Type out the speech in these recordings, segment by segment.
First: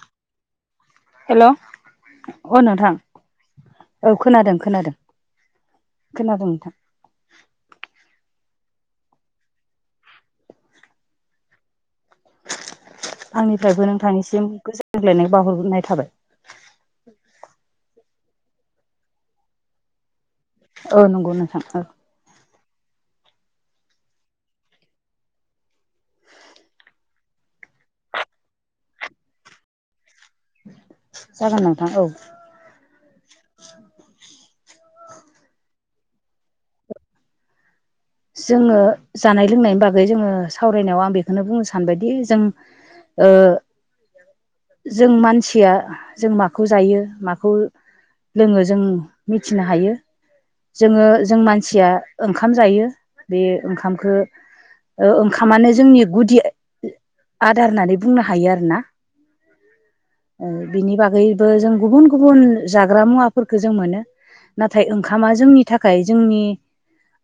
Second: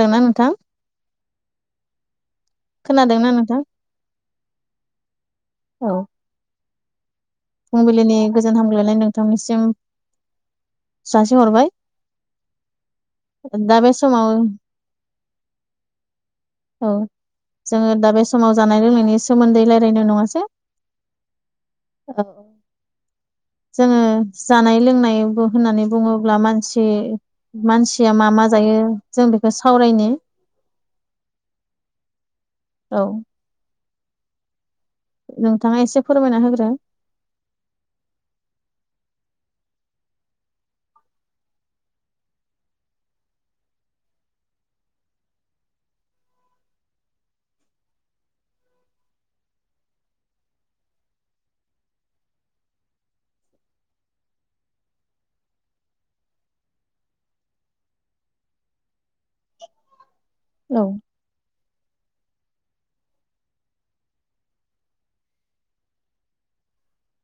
दोंना नोंथां। हेलौ। अ नोंथां खोनादोंना नोंथां औ खोनादों खोनादों औ खोनादों नोंथां। फुंबिलिनि गोजोन हामग्लायनाय नोंथांनिसिम। जासि हरबाय। आंनिफ्रायबो नोंथांनिसिम गोजोनग्लायनाय बावहरनाय थाबाय। औ जोङो दा बे समाव जानाय लोंनायनि सोमोन्दै रायज्लायनाय नङासै। औ नंगौ नोंथां औ। औ। जोङो जानाय लोंनायबो होननानै बुङोब्ला मानसि मानसिया मा मा। मा जायो जों बेखौ सावरायनो। जागोन नोंथां औ। औ। नोंथाङा एसे फोरमायना होग्रो। जोङो जानाय लोंनायनि बागै जोङो सावरायनायाव आं बेखौनो बुंनो सानबायदि जों। ओ। जों मानसिया जों माखौ जायो माखौ। लोङो जों मिथिनो हायो जोङो जों मानसिया ओंखाम जायो। बे ओंखामखो। ओ ओंखामानो जोंनि गुदि आदार होननानै बुंनो हायो आरो ना। औ बिनि बागैबो जों गुबुन गुबुन जाग्रा मुवाफोरखो जों मोनो। नाथाय ओंखामा जोंनि थाखाय जोंनि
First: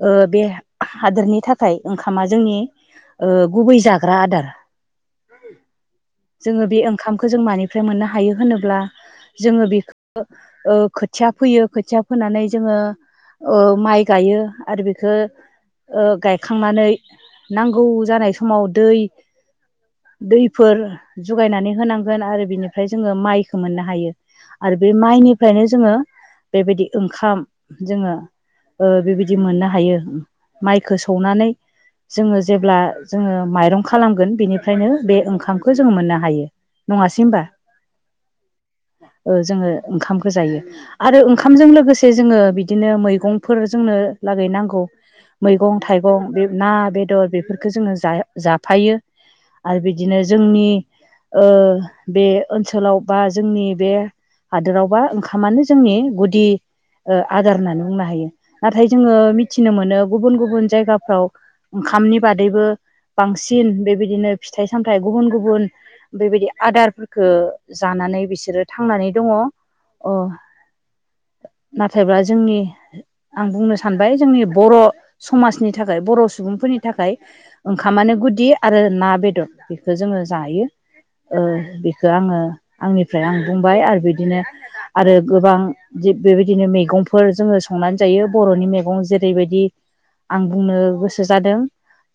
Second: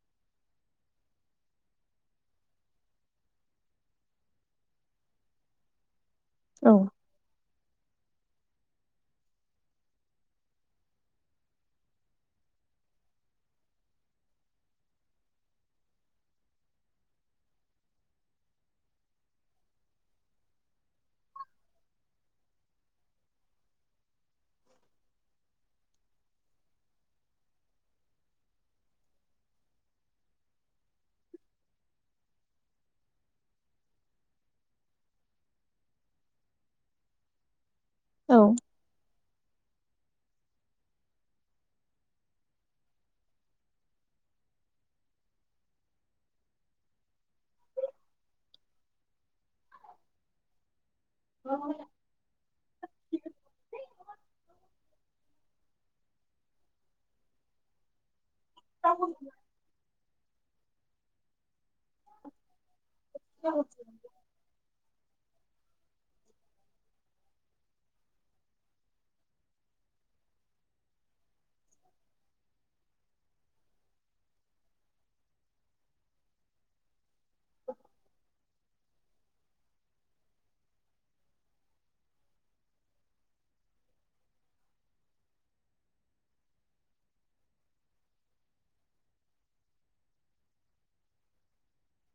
ओ बे। हादोरनि थाखाय ओंखामा जोंनि ओ गुबै जाग्रा आदार। जोङो औ बे ओंखामखौ जों मानिफ्राय मोननो हायो होनोब्ला। जोङो बेखौ खोथिया फोयो खोथिया फोनानै जोङो। ओ माइ गायो आरो बेखो। गायखांनानै नांगौ जानाय समाव दै दैफोर जगायनानै होनांगोन आरो बिनिफ्राय जोंङो माइखौ मोननो हायो आरो बे माइनिफ्रायनो जोंङो बेबायदि ओंखाम जोंङो बेबायदि मोननो हायो माइखौ सौवनानै जोंङो जेब्ला जोंङो माइरं खालामगोन बेनिफ्रायनो बे ओंखामखौ जोंङो मोननो हायो नंङासै होनबा औ औ जोंङो ओंखामखौ जायो आरो ओंखामजों लोगोसे जोंङो बिदिनो मैगंफोर जोंनो लागै नांगौ मैगं - थाइगं ना बेदर बेफोरखौ जोंङो जाफायो आरो बिदिनो जोंनि ओ बे ओनसोलाव बा जोंनि बे हादोरावबा ओंखामानो जोंनि गुदि आदार होननानै बुंनो हायो। नाथाय जोङो मिथिनो मोनो गुबुन गुबुन जायगाफ्राव ओंखामनि बादैबो बांसिन बेबायदिनो फिथाइ साम थाय गुबुन गुबुन बेबायदि आदारफोरखौ जानानै बिसोरो थांनानै दङो। अ' नाथायब्ला जोंनि आं बुंनो सानबाय जोंनि बर' समाजनि थाखाय बर' सुबुंफोरनि थाखाय ओंखामानो गुदि आरो ना बेदर बेखौ जों जायो। ओ बेखौ आंङो आंनिफ्राय आं बुंबाय आरो बिदिनो आरो गोबां बेबायदिनो मैगंफोर जोंङो संनानै जायो बर'नि मैगं जेरैबायदि आं बुंनो गोसो जादों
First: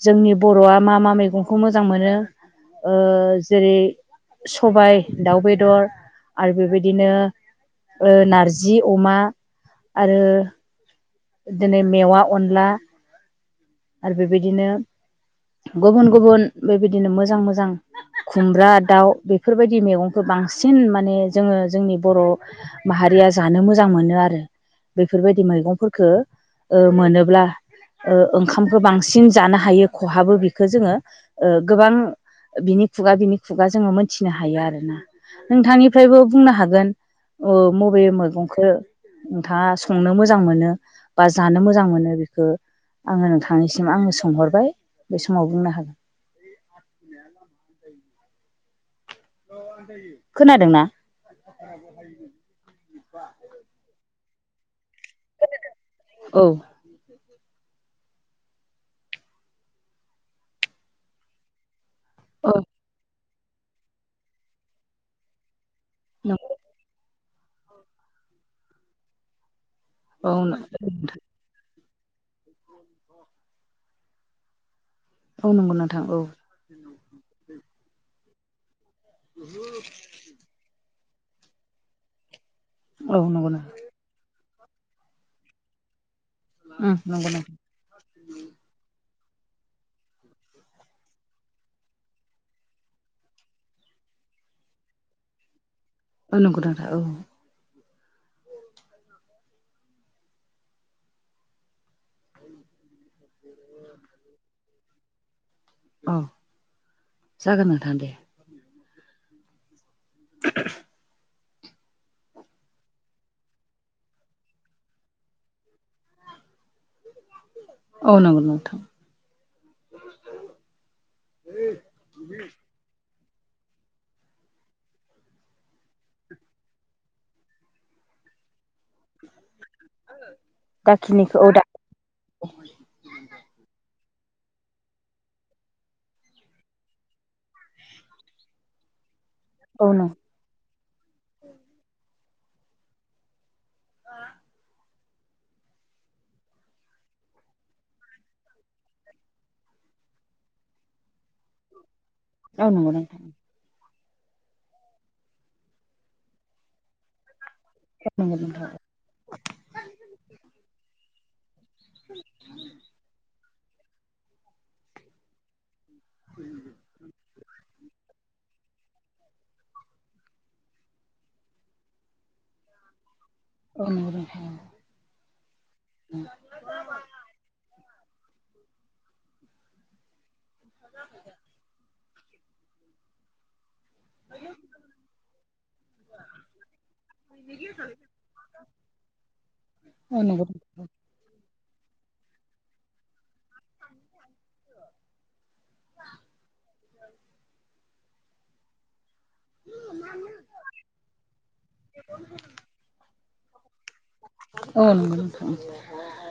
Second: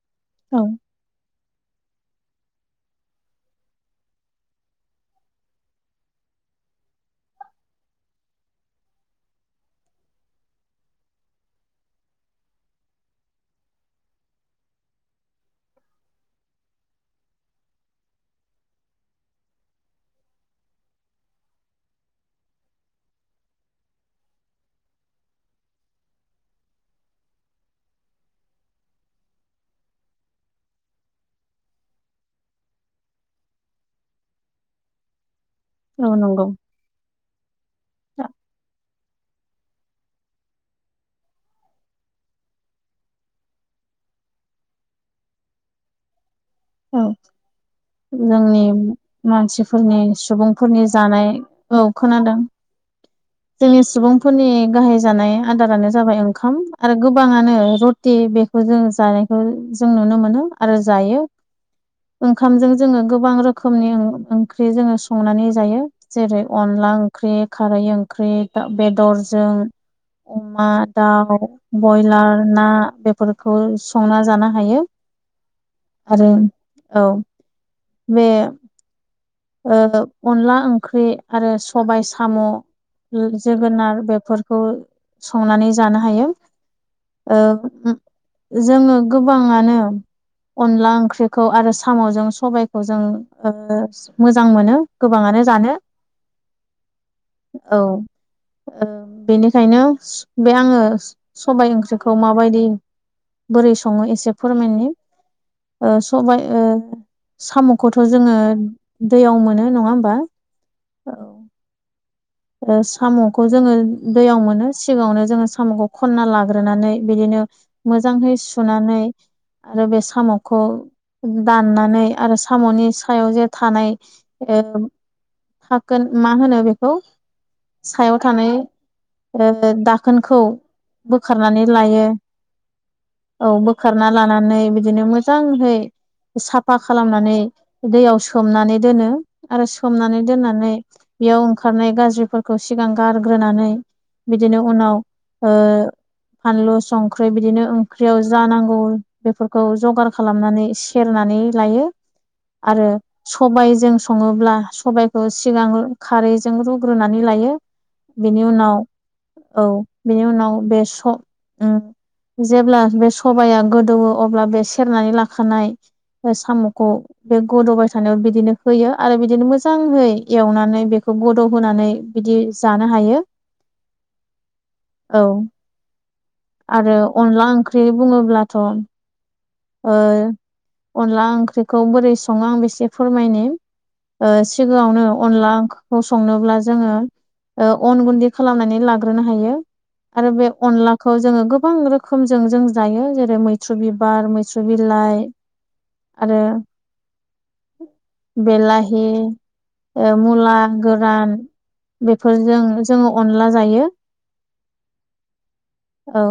जोंनि औ बर'आ मा मा मैगंखौ मोजां मोनो जेरै- सबाय दाउ बेदर आरो बेबायदिनो ओ नारजि अमा आरो बिदिनो मेवा अनला आरो बेबायदिनो गुबुन गुबुन बेबायदिनो मोजां मोजां खुमब्रा दाउ बेफोरबायदि मैगंखौ बांसिन माने जोंङो जोंनि बर' माहारि या जानो मोजां मोनो आरो। बेफोरबायदि मैगंफोरखौ मोनोब्ला ओ ओंखामखौ बांसिन जानो हायो खहाबो बेखौ जोङो गोबां बिनि खुगा बिनि खुगा जोङो मोनथिनो हायो आरो ना। औ नोंथांनिफ्रायबो नंगौ बुंनो हागोन ओ मबे मैगंखौ नोंथांङा संनो मोजां मोनो बा जानो मोजां मोनो बेखौ? आंङो नोंथांनिसिम आंङो सोंहरबाय बे समाव बुंनो औ हागोन। जोंनि मानसिफोरनि खोनादोंना? सुबुंफोरनि जानाय- औ खोनादों जोंनि सुबुंफोरनि गाहाय जानाय आदारानो जाबाय औ ओंखाम आरो गोबांङानो रुटि बेखौ जों जानायखौ जों नुनो मोनो आरो जायो। औ ओंखामजों जोङो गोबां रोखोमनि ओंख्रि जोङो संनानै जायो। नंगौ जेरै-अनला ओंख्रि, खारै ओंख्रि बेदरजों, औ अमा दाउ बयलार, ना बेफोरखौ संना जानो हायो। औ नंगौ नोंथां औ। आरो औ बे ओ अनला ओंख्रि आरो सबाय साम, औ ' नंगौ नोंथां जोगोनार बेफोर बेफोरखौ संनानै जानो हायो। उम नंगौ नोंथां जोंङो गोबाङांनो अनला ओंख्रिखौ आरो साम'जों सबायखौ जों मोजां मोनो गोबांङानो जानो। नंगौ नोंथां औ। औ ओ बेनिखायनो बे आङो सबाय ओंख्रि खौ माबायदि बोरै सङो एसे फोरमायनि ओ औ सबाय ओ जागोन नोंथां साम'खौथ' दे जोङो दैयाव मोनो नङा होमबा? बा ओ ओ साम'खौ जोङो दैयाव मोनो सिगाङावनो जोङो साम'खौ खन्ना लाग्रोनानै बिदिनो औ मोजांहै नंगौ नोंथां सुनानै आरो बे साम'खौ दाननानै आरो साम'नि सायाव जे थानाय ओ दाखोन ओ मा होनो बेखौ सायाव थानाय ओ दाखोनखौ दाखिनिखौ औ दा बोखारनानै लायो। औ बोखार सुना लानानै बिदिनो मोजांहै साफा खालामनानै दैयाव सोमनानै दोनो आरो औ नों सोमनानै दोननानै बेयाव ओंखारनाय गाज ज्रिफोरखौ सिगां गारग्रोनानै बिदिनो उनाव ओ फानलु संख्रि बिदिनो ओंख्रियाव जानांगौ बेफोरखौ जगार खालामनानै सेरना ननै लायो औ आरो नंगौ नोंथां सबायजों सङोब्ला सबायखौ सिगां खारैजों रु रुनानै लायो औ नंगौ बेनि नोंथां उनाव औ बेनि उनाव बे स ओ जेब्ला बे सबाया गोदौवो अब्ला बे सेरनानै लाखानाय साम'खौ बे गद'बाय थानायाव बिदिनो होयो आरो बिदिनो मोजाङै एवनानै बेखौ गद' होनानै बिदि जानो हायो अ नंगो नोंथां औ आरो अनला ओंख्रि बुङोब्लाथ' ओ अनला ओंख्रिखौ बोरै सङो आंबो एसे फोरमायनो ओ सिगाङावनो अनला ओंख्रिखौ संनोब्ला जोङो ओ अन गुन्दै खालामनानै लाग्रोनो हायो औ आरो नंगौ बे नोंथां अनलाखौ जोङो गोब बां रोखोमजों जों जायो जेरै मैथ्रु बिबार थसौ बिलाइ आरो बेलाहि ओ मुला गोरान बेफोरजों जोङो अनला जायो उम औ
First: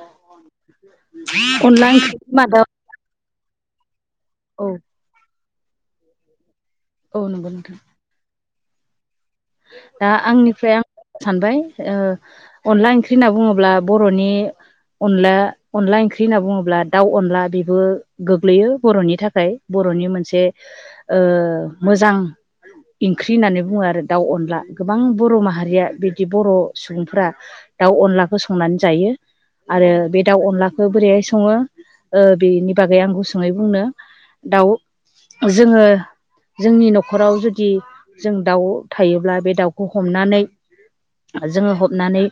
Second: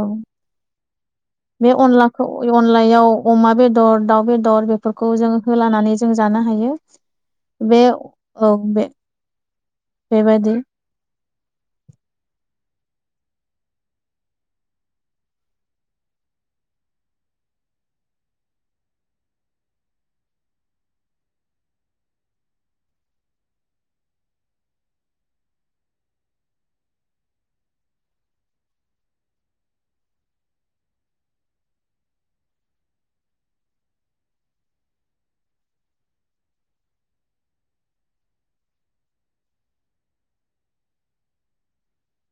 बे अनलाखौ अनलायाव अमा बेदर दाउ औ बेदर बेफोरखौ जों होलानानै जों जानो हायो औ नंगौ नोंथां बे औ बे दा बेबायदि आंनिफ्राय आं सानबाय ओ अनला ओंख्रि होनना बुङोब्ला बर'नि अनला अनला ओंख्रि होनना बुङोब्ला दाउ अनला बेबो गोग्लैयो बर'नि थाखाय बर'नि मोनसे ओ मोजां ओंख्रि होननानै बुङो आरो दाउ अनला गोबां बर' माहारिया बिदि बर' सुबुंफोरा दाउ अनलाखौ संनानै जायो आरो बे दाउ अनलाखौ बोरैहाय सङो ओ बेनि बागै आं गुसुङै बुंनो दाउ जोङो जोंनि न'खराव जुदि जों दाउ थायोब्ला बे दाउखौ हमनानै जोङो हमनानै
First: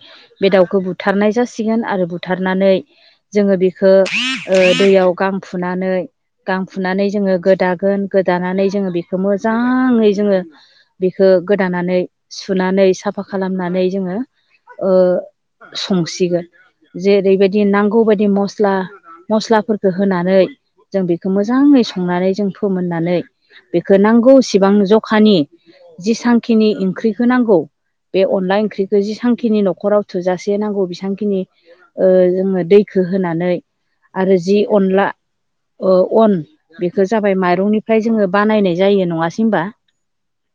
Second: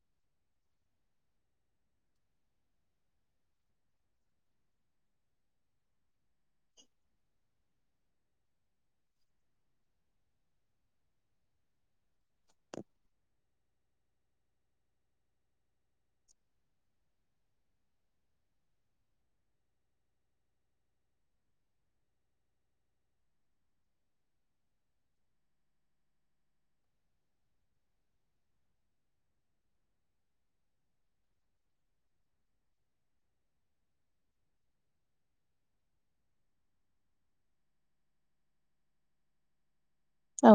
बे दाउखौ बुथारनाय जासिगोन आरो बुथारनानै जोङो बेखो ओ दैयाव गां फुनानै गां फुनानै जोङो गोदागोन गोदानानै जोङो बेखौ मोजाङै जोङो बे गोदानानै सुनानै साफा खालामनानै जोङो ओ संसिगोन जेरैबायदि नांगौबायदि मस्ला मस्लाफोरखौ होनानै जों बेखौ मोजाङै संनानै जों फोमोननानै बेखौ नांगौ सिबां जखानि जेसांखिनि ओंख्रिखौ नांगौ बे अनला ओंख्रिखौ जेसांखिनि न'खराव थोजासे नांगौ बेसांखिनि जोङो दैखौ खो होनानै आरो जि अनला ओअन बेखौ जाबाय माइरंनिफ्राय जोङो बानायनाय जायो नङासै होमबा औ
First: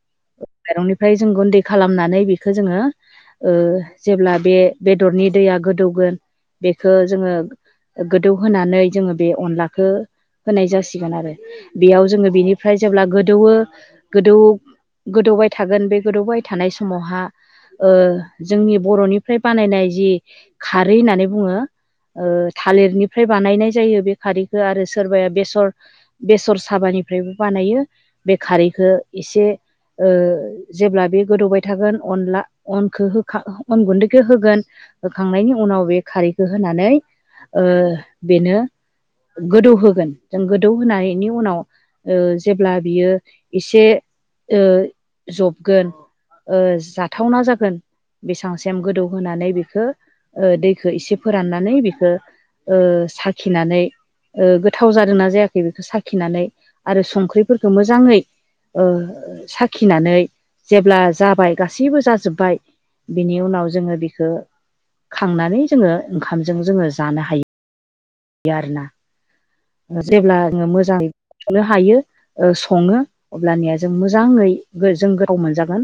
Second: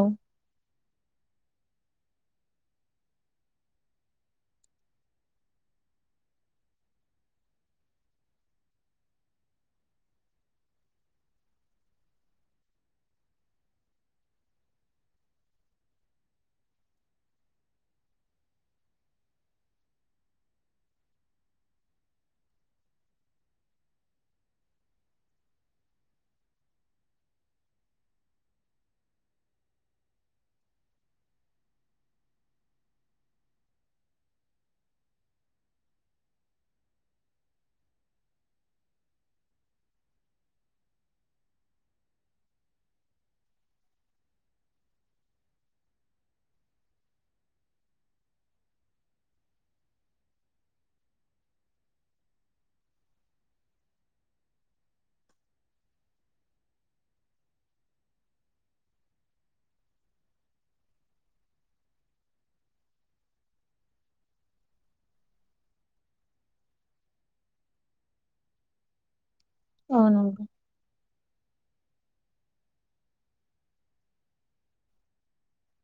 माइरंनिफ्राय जों गुन्दै खालामनानै बेखौ जोङो ओ जेब्ला बे बेदरनि दैया गोदौगोन बेखौ जोङो गोदौ होनानै जोङो बे अनलाखो होनाय जासिगोन आरो बेयाव जोङो बेनिफ्राय जेब्ला गोदौवो गोदौ गोदौबाय थागोन बे गोदौबाय थानाय समावहा ओ जोंनि बर'निफ्राय बानायनाय जि खारै होननानै बुङो। ओ थालिरनिफ्राय बानायनाय जायो बे खारैखौ आरो सोरबाया बेसर बेसर साबा निफ्रायबो बानायो बे खारैखौ एसे ओ जेब्ला बे गोदौबाय थागोन अनला अनखौ होखा अन गुन्दैखौ होगोन होखांनायनि उनाव बे खारैखौ होनानै ओ बेनो गोदौ होगोन जों गोदौ होनायनि उनाव ओ जेब्ला बियो इसे ओ जबगोन ओ जाथावना जागोन बेसां सेम गोदौ होनानै बेखौ ओ दैखौ एसे फोराननानै बेखो ओ साखिनानै ओ गोथाव जादोंना जायाखै बेखौ साखिनानै आरो संख्रिफोरखौ मोजाङै ओ साखिनानै जेब्ला जाबाय गासैबो जाजोब्बाय बिनि उनाव जोङो बिखौ खांनानै जोङो ओंखामजों जोङो जानो हायो आरोना। औ जेब्ला नंगौ [inaudible] हायो सङो अब्लानिया जों मोजाङै जों गोथाव मोनजागोन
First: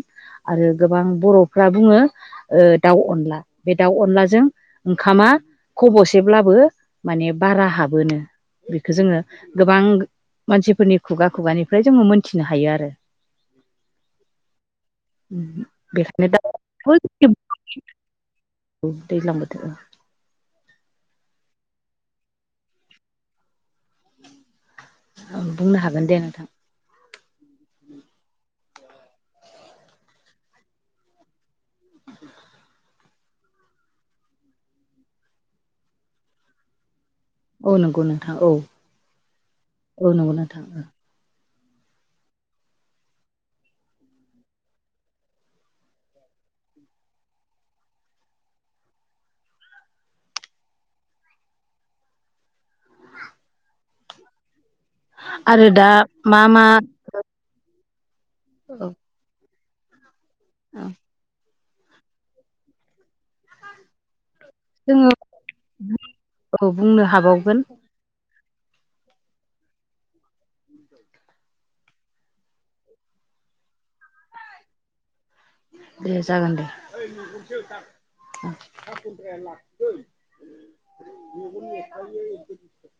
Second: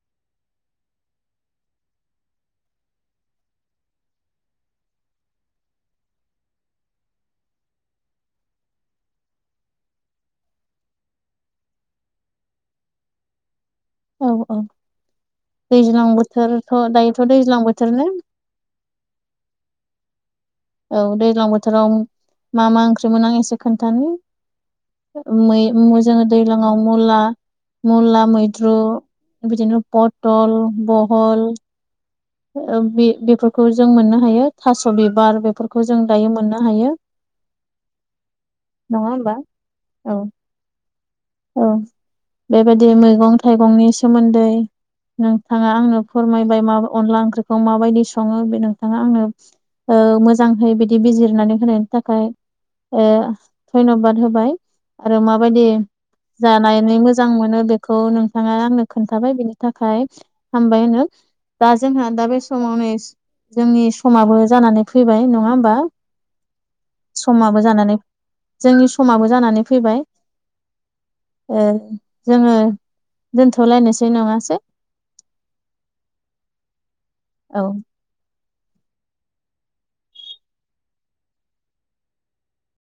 आरो गोबां बर'फ्रा बुङो ओ दाउ अनला बे दाउ अनलाजों ओंखामा खब'सेब्लाबो माने बारा हाबोनो। बेखौ जोङो गोबां मानसिफोरनि खुगा खुगानिफ्राय जोङो मोनथिनो हायो आरो। औ औ दैज्लां बेखायनो दा बोथोरथ' दायोथ' दैज्लां बोथोर ना? औ दैज्लां बोथोर औ औ दैज्लां बोथोराव मा मा ओंख्रि मोनो आं एसे खोन्थानि बुंनो मै हागोन दे जों नोंथां दैज्लांआव मुला मुला मैद्रु बिदिनो पथल बहल ओ बे बेफोरखौ जों मोननो हायो थास' बिबार बेफोरखौ जों दायो मोननो हायो। औ नंगौ नोंथां औ नङा होमबा औ नंगौ नोंथां। औ बेबायदिनो मैगं थाइगंनि सोमोन्दै नोंथाङा आंनो फोरमायबाय मा अनला ओंख्रिखौ माबायदि सङो बे नोंथाङा आंनो ओ मोजांहै बिदि बिजिरनानै होनायनि थाखाय ओ धन्यबाद होबाय आरो माबायदि दा मा मा जानानै मोजां मोनो बेखौ नोंथाङा आंनो खोन्थाबाय बेनि थाखाय हामबाय होनो दा जोंहा दा बे समावनो जोंनि समाबो जानानै जोङो फैबाय नङा होमबा औ बुंनो हाबावगोन समाबो जानानै जोंनि समाबो जानानै फैबाय। ओ जोङो दोनथ'लायनोसै नङासै? दे जागोन दे औ ओं [inaudible]